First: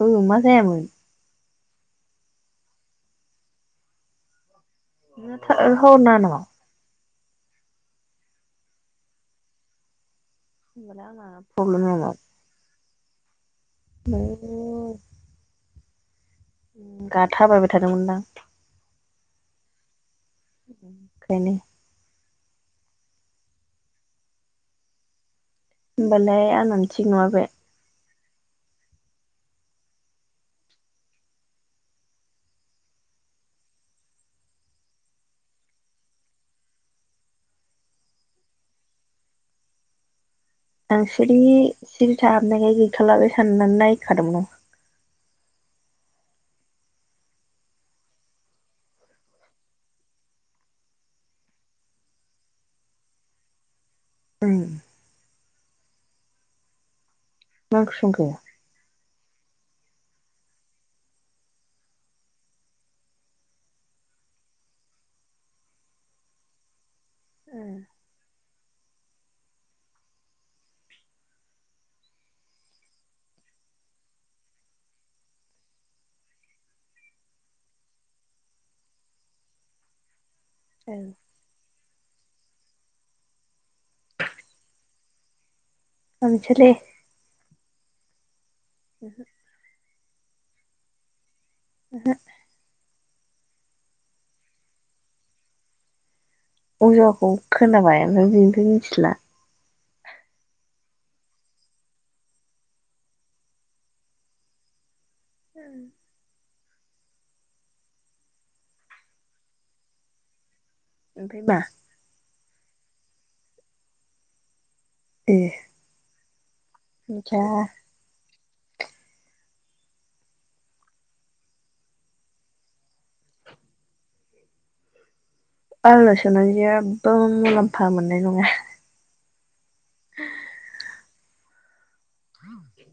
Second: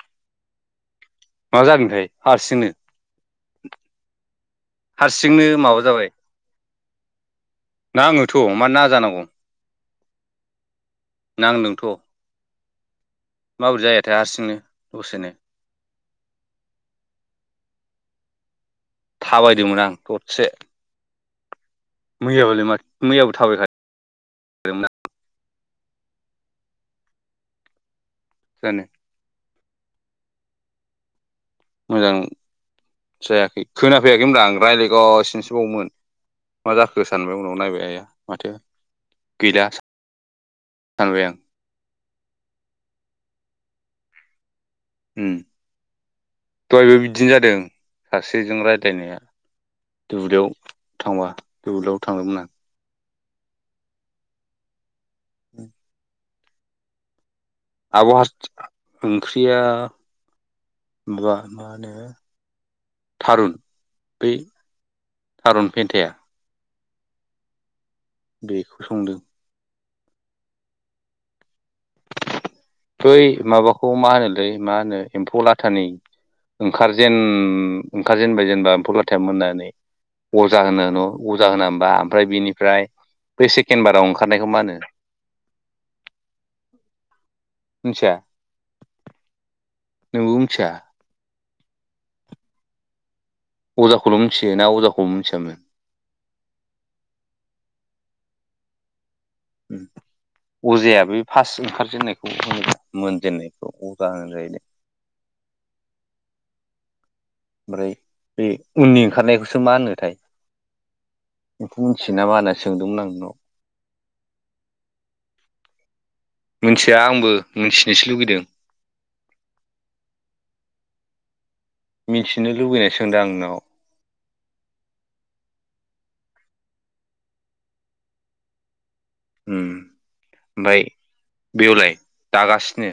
औ मा जायामोन? मा जादोंथाय हारसिंनो हारसिंनो माबा हरनाङा जाबाय। नाङो थ मान नाङा जानांगौ? होनबालाय आंना नांदोंथ' प्रब्लेमा माव? माबोरै जायाथाय हारसिंनो दसेनो उम गा थाबायबाय थादोंमोनदां? थाबायदोंमोन आं थट ओंखायनो। मैयाबालाय माथ मैयाबो थाबायखाद [unintelligible] दों [unintelligible] होमबालाय आंनानो थिग नङा बे। जानो। मोजां जायाखै खोनाफैयाखै मोनब्रा आं रायलायगासिनोसोबावमोन। मा जाखो सानबाय उनाव नायबाय आाया माथो गैला सा आं सिरि सिरि थाहाबनायखाय गैखाला बे सानना नायखादोंमोन आं उम दहायबो बिदिनो जादों सासेजों रायज्लायनाया। दुब्लियाव थांबा दुब्लियाव थांदोंमोन आं। उम। उ मा ओंख्रि आब'हा संखो [unintelligible] ओंख्रिया [unintelligible] मा होनो थारुन बै थारुन पेन्थाया बेखौ संदों। बै माबाखौ मा होनोलै मा होनो एम्फौ लाथानि ओंखारजेन ओंखारजेनबाय जेनेबा एम्फौ लाथाया मोननानै अजा होनो न' अजा होना [unintelligible] बिनिफ्राय बे सेकेण्ड बाराव ओंखारनायखौ मा होनो? आं मिथिया लै। मिथिया। [unintelligible] नोंबो मिथिया ओहो अजाखौल' मिथियोना अजाखौबो मिथियामोन? अजाखौ खोनाबाय ओमफाय बिनिफ्राय मिथिला अजाया बे फास्ट ओंखारजेननायखौ होनोबा मोनजेननायखौ अजा होनो जाहैदों। [unintelligible] ओमफ्राय बे उननि ओंखारनायखौसो मा होनोथाय? ओमफ्राय मा नोंखौ मिथियो नामा होनना सोंदोंमोन आं नोंनाव। ए। मिथिया आंबो मिथिनोसो लुगैदों। मिथिनो लुबैनाय सोंदों आं नोंनाव। आंनाव सोंना जेब्बो मुलाम्फा मोननाय नङा। उम ओमफ्राय बेवलाय दागासिनो?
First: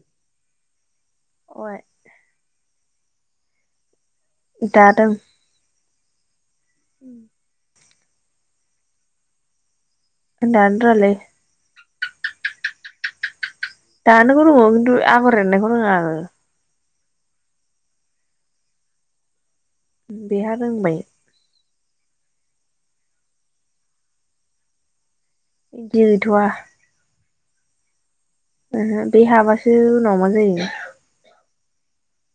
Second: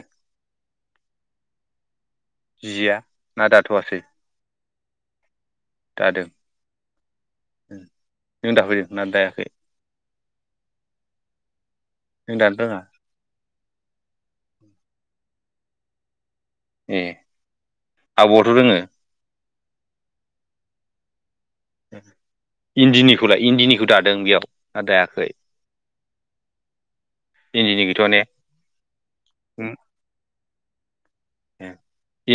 अ। जिया ना दाथ'आसै। दादों। दादों। उम। नों दाफैदों ना दायाखै। आं दानो रोंङालै। नों दानो रोङा? दानोखौ रोंगौ किनटु आगर एरनायखौ रोंङा आरो। ए आब'आथ' रोङो। बेहा रोंबाय। इन्दिनिखौलाय इन्दिनिखौ दादों बेयाव ना दायाखै? इन्दि गैथ'वा। इन्दिनि गैथ'आ ने? ओहो बे उम हाबासो उनाव मा जायो।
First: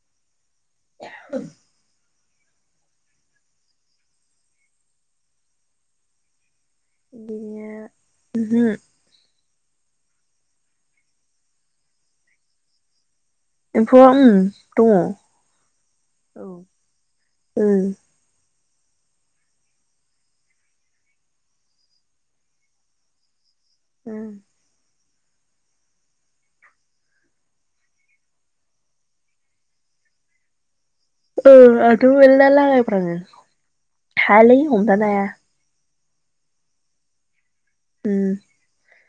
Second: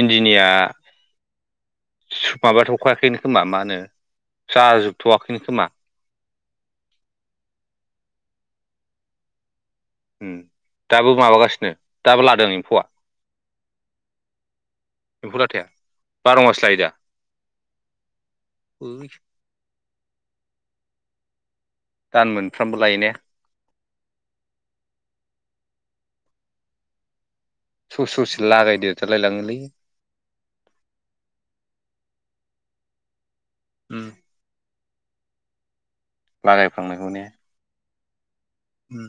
इन्दिनिया [unintelligible] माबाथ'खायाखैनो खोमा मा होनो जाजोबथ'वाखैनो खोमा। इदिनो ओहो ओम दाबो माबागासिनो दाबो लादों एम्फौआ एम्फौआ ओम दङ औ एम्फौ लाथाया बार' ओ मास लायो दा [unintelligible] दान मोनफ्रामबो लायो ने? उम ससे ससे लागायदेरथारलाय लाङोलै। ओ आंथ' मेलला लागायफ्राङो उम हायालै हमथानो हाया। लागायफ्लांनायखौ ने ओम उम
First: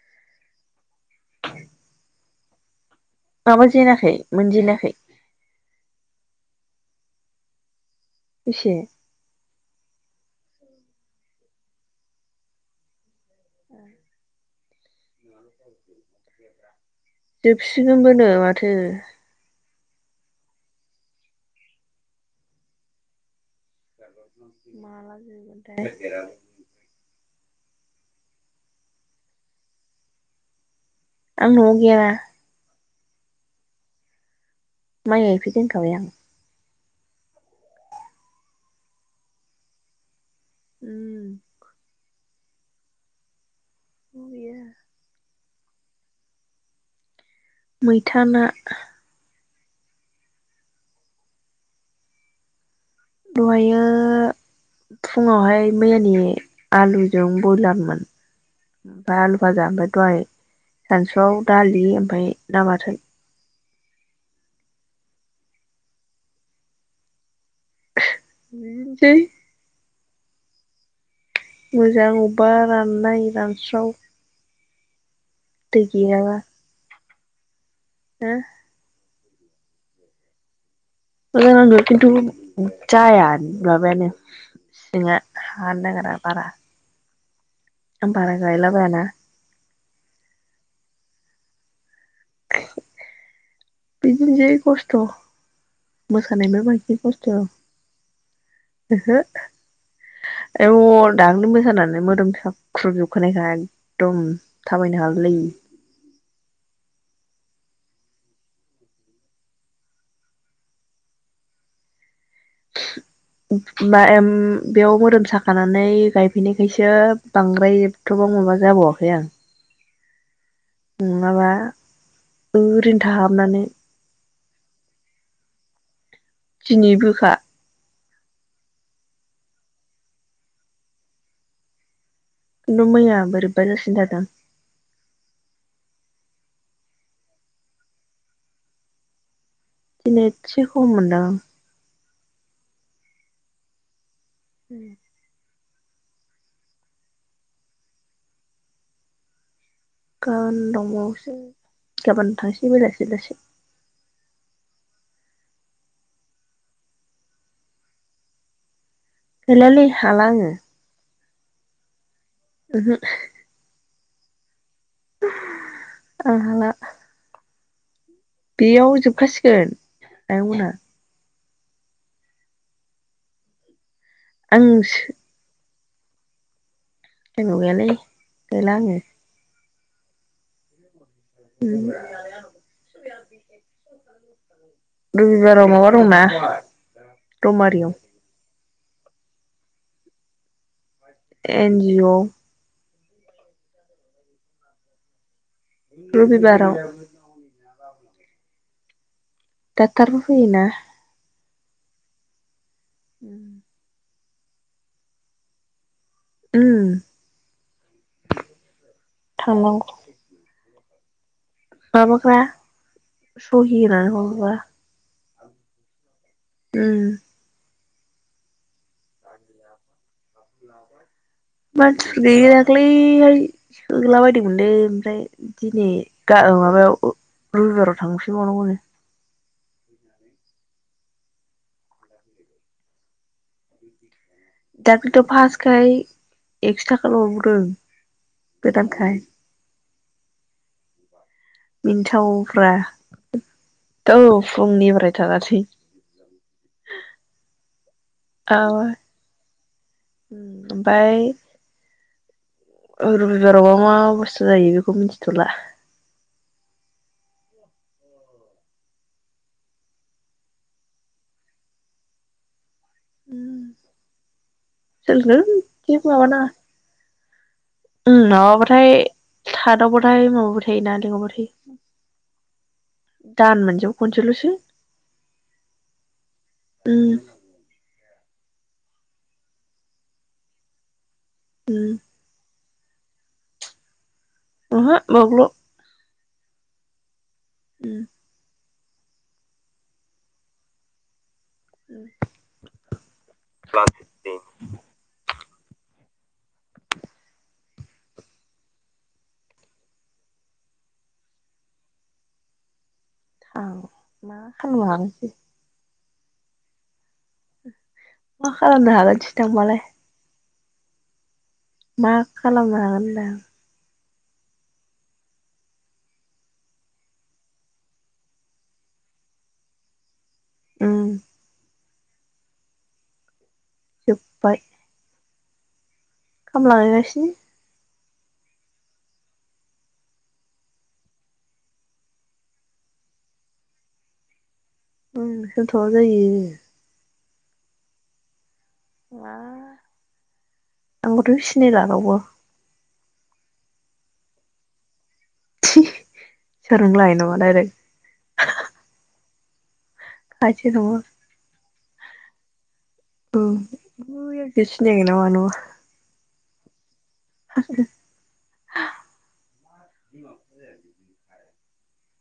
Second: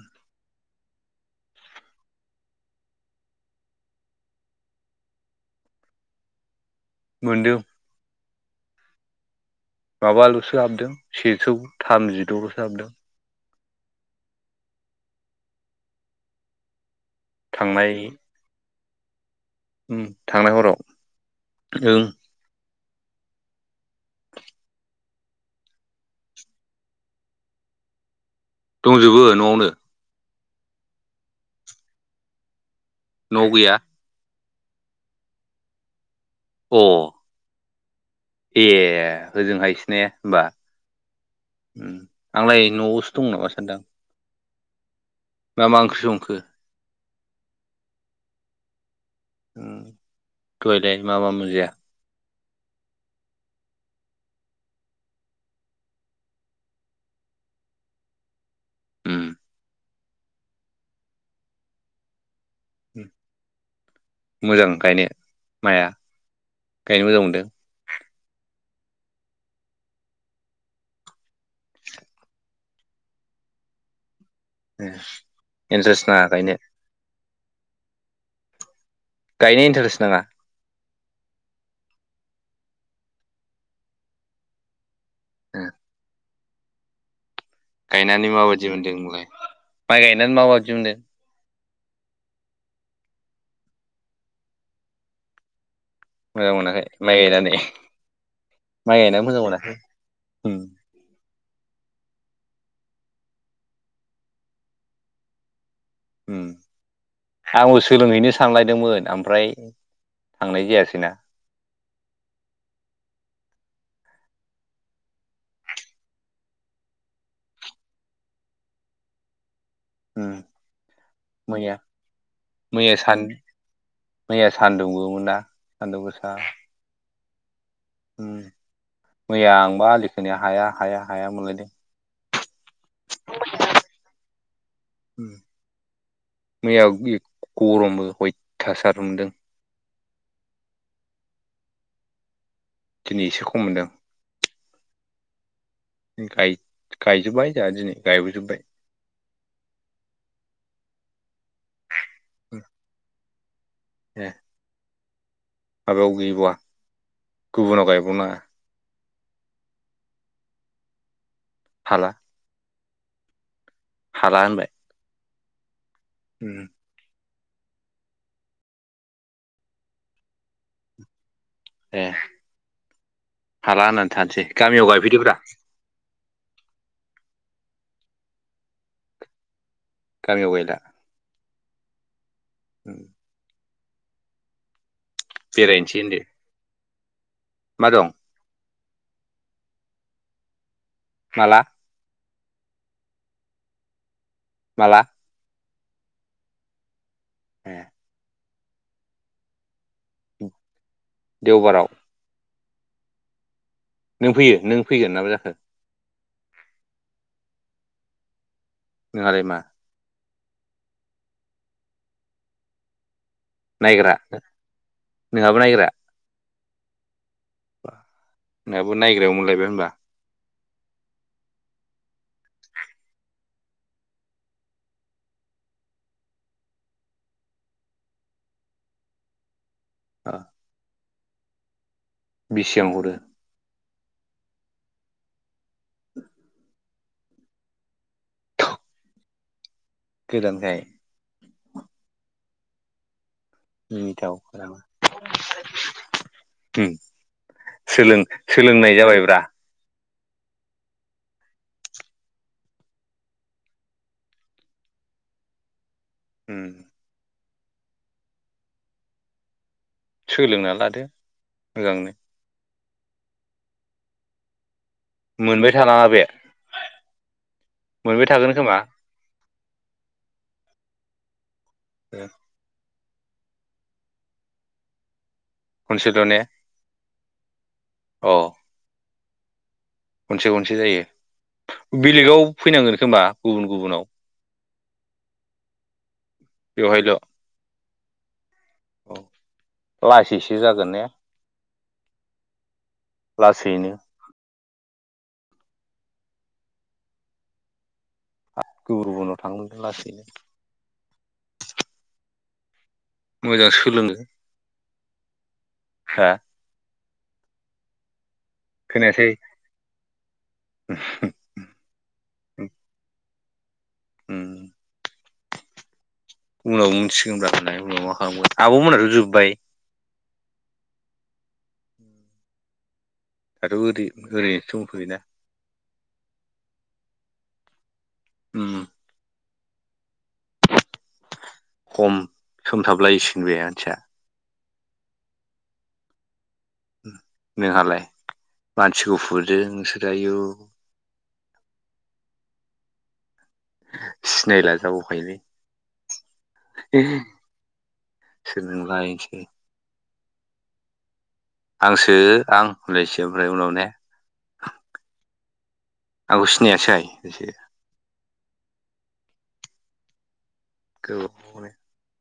माबाजेनाखै मोनजेनाखै? मोनदों बेसे? माबाल'सो हाबदों सेजौ थामजिद'ल'सो हाबदों। ए जोबसिगोनबोनो माथो। ओम थांनाय हराव ओं माला जोबोथाय। [unintelligible] दंजोबो न'आवनो? आं न'आव गैया। न'आव गैया? माइ गायफैदों होनखाबाय आं। अ ए ओजोंहायसो ने होमबा? उम ओम आंलाय न'आवसो दं नामा सानदां गैया। मा मा ओंख्रि संखो? मैथा ना। ओम दहायलाय मा मा मोनजाया? दहायो फुङावहाय मैयानि आलुजों बयलारमोन। ओमफाय आलु उम फाजा ओमफ्राय दहाय सानसुआव दालि ओमफ्राय ना बाथोन। मोजां गायनो माइआ गायनो मोजां मोनदों? [unintelligible] मोजां अबबा राननाय रानस्राव ए दै इन्ट्रेस्ट नाङा गैयाबा गायनो? हो? गायनाय इन्टारेस्ट नाङा? मोजां नांदों खिन्थु जाया माबायानो। जोंहा हानो नागेरा बारा। आं गायनानै बारा माबायदि मोनदों गायलाबायाना नोंलाय माइ गायनानै माबायदि मोनदों? बिदिनोसै खस्थ' मोजां मोसानायबो मोनाखै बांसिन माइ खस्थ'। गायनानै माइ गायनानै मोजां मोनाखै उम ओहो [unintelligible] सानानै मोदोम साख्रुबजुबखानायखा एकदम थाबायनो हागुलायि उम [inaudible] आंबो सोलोंहैनो सानलायदोंमोन ओमफ्राय थांनाय जायासै ना। [unintelligible] बा एम बेयाव मोदोम साखानानै गायफैनायखायसो बांद्राय जोबथबाव माबा जाबावाखै आं। उम नङाबा मैया मैया ओरैनो सान थाहाबनानै। मैया सान्दुंबो मोना सान्दुं गो दिनैबोखा। मैया आंबा आलिखोनाया हाया हाया हाया मोनलायदों। किन्थु मैया बोरैबा जासिन थारदों। उम मैया गरमबो हयथासार नदों। दिनै एसे खम मोनदों दिनै एसे खम मोनदों। उम गायो-गायजोब्बाय जोंहा दिनै गायबोजोबबाय। गाबोन दंबावोसो। गाबोन थांनोसै बेलासे बेलासे। ए। माबायाव गैबावा गुबुनाव गायबावनाङा? गैलालै हाला आङो। हाला? उमहु हाला होनबाय। आं उम हाला। बेयाव जोबखासिगोन आइंमोनहा। ए हाला होननानै थानोसै आं गामियाव आंनाव गायफैदोब्रा। जोंनाव गैयालै गैला आङो। गामियाव गैला? उम उम रबिबाराव माबा बेरायनोसै दं होनदो ना रौमारिया? मा दं माला एन जि अ माला? रबिबाराव। ए दाक्टारबो फैयो ना? देवबाराव। उम नों फैयो नों फैगोन नाबा जाखो? उम। नोंहालाय मा? थांनांगौ माबाग्रा सहि होनानै नायग्रा हरग्रा। नोंहाबो नायग्रा? उम नोंहाबो नायग्रायाव मोनलायबाय होनबा? [inaudible] मानसिफोर गैयि दाख्लैहाय सोला बायदि मोनदों ओमफ्राय दिनै माबायाव रबिबाराव थांसैबावनांगौनो। आह बेसेबां हरो? दाखलिथ' फासखाय एक्स' थाखा लाबोवदों। गोदानखाय। गोदान खाय। मिनथावफ्रा औ मिनिथाव फुंनिफ्राय थानानै। उम सोलों सोलोंनाय जाबायब्रा। ओमफफ्राय रबिबारावबा मा बुस्थु जायो बेखौ मिथिथ'ला। उम सोलोंना लादो मोजांनो। सोलों मोनबाय जे थानाङा बे माबा नाङा मोनबाय थागोन खोमा माबाबाथाय थादावबायथाय माबबो ना लेंहरबाय थायो। ओं। दान मोनसेयाव खनसेलसो। खनसेल' ने? उम अ खनसे खनसे उम जायो बेलेगाव फैनांगोन खोमा गुबुन गुबुनाव। बहा बावल'। बेहायल'। ओम औ लासैसो जागोन ने? लासैनो [unintelligible] [inaudible] गुबुन गुबुननाव थांदों लासैनो। मोजां ओं सोलोङो [unintelligible] हा मा खालामनो खोनायासै हागोनसै थांबालाय? [unintelligible] मा खालामनो हागोन‌ हानदां? उम उनाव मोनथिगोनब्ला उनाव मा खालामगोन आब' मोनहाथ' जोब्बाय। उम दाथ' जोब्बाय ओरै-ओरैनोसो दंथयोना। खामला गायगासिनो। उम खम सोमथाबलायसिगोन बे मानसिया। उम सोमथाबा जायो। नोंहालाय? मानसि मा गुफुरदों नोंसोर आवौ। आंखौथ' सिनायला रावबो सिनायला जाबावखायलै। सोर नोंलाय नामा डाइरेक्ट सोलोंला हैनोसौ। खासेखौबो आंसो आं होनलायसो ओमफ्राय उनाव ने? सिनायगोन ना मा नङा आंगौ सिनायासै होनसै। [unintelligible] [unintelligible]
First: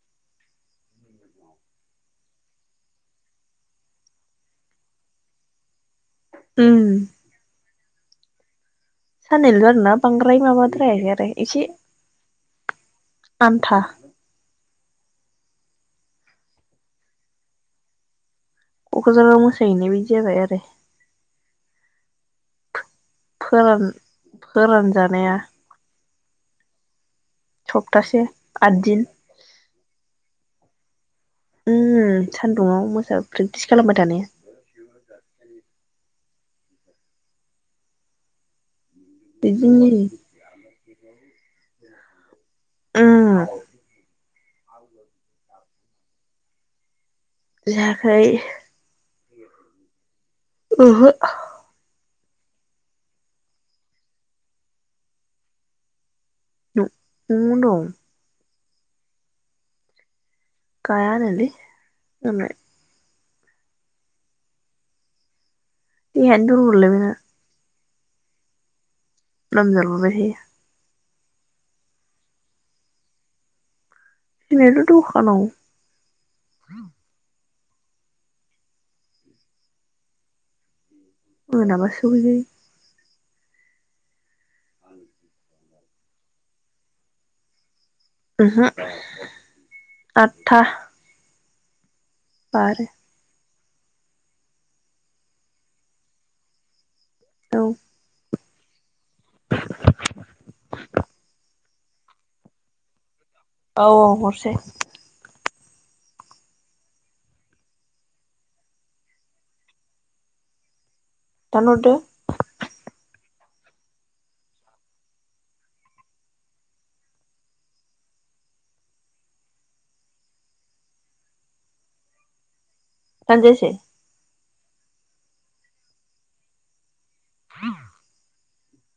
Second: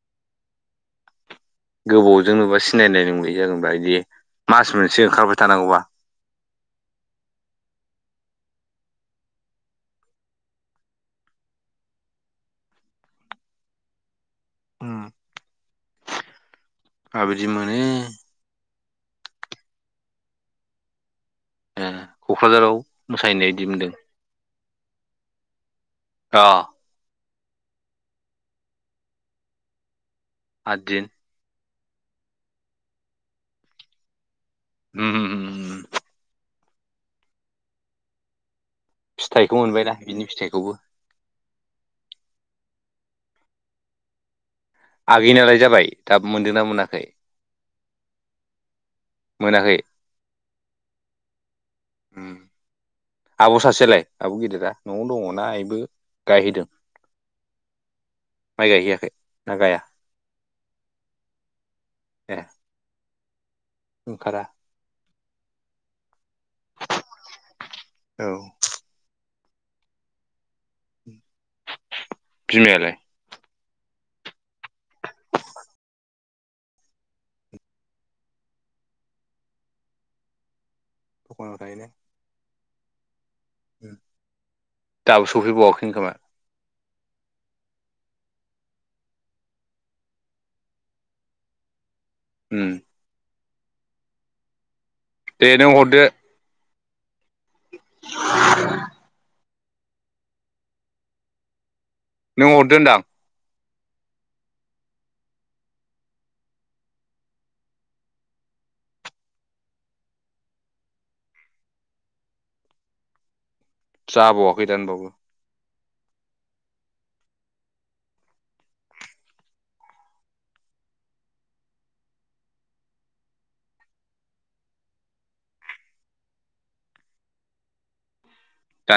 गोबावजों नुबा सिनायनाय नंलिया जागोनबा बिदि मास मोनसे ओंखारबाय थानांगौबा। उम साननैल' आरोना बांग्राय माबाद्रायाखै आरो इसे। आन्था उम आबिदि मोनो। कक्राझाराव मोसाहैनाय बादि जाबाय आरो। ए क'क्राझाराव मोसाहैनाय बायदि फोरान मोनदों फोरानजानाया अह। सप्तासे आद दिन। आददिन? उम सान्दुङाव मोसा प्रेक्टिस खालामबाय थानाया। [unintelligible] फिथाइखौ बिदिनो मोनबाय ना जायो बिनि फिथाइखौबो। उम आगैनालाय जाबाय दाबो मोनदोंना मोनाखै? जायाखै मोनाखै ओहो। उम आब' सासेलाय आब' गिदिरा न'आव दंङना इबो? न'-न'आवनो दं। माइ गायहैयाखै, ना गाया? गायानोलै ए मालाय। ओंखारा? देहायानो दुरब'ललै बेना। औ। लोमजा लुबाय [unintelligible] बिमायालाय? बिमायाथ' दखानाव। दखानाव थायोना मोनाबासो सौफैखायो। दाबो सफै बावाखैनो खोमा? उमहु आदथा। उम बारो। दे नों हरदो। औ। [inaudible] [inaudible] नों हददो होन्दां। औ औ हरसै। दानहरदो। जाबावाखै दानबाबो। दानजायासै? [inaudible] दा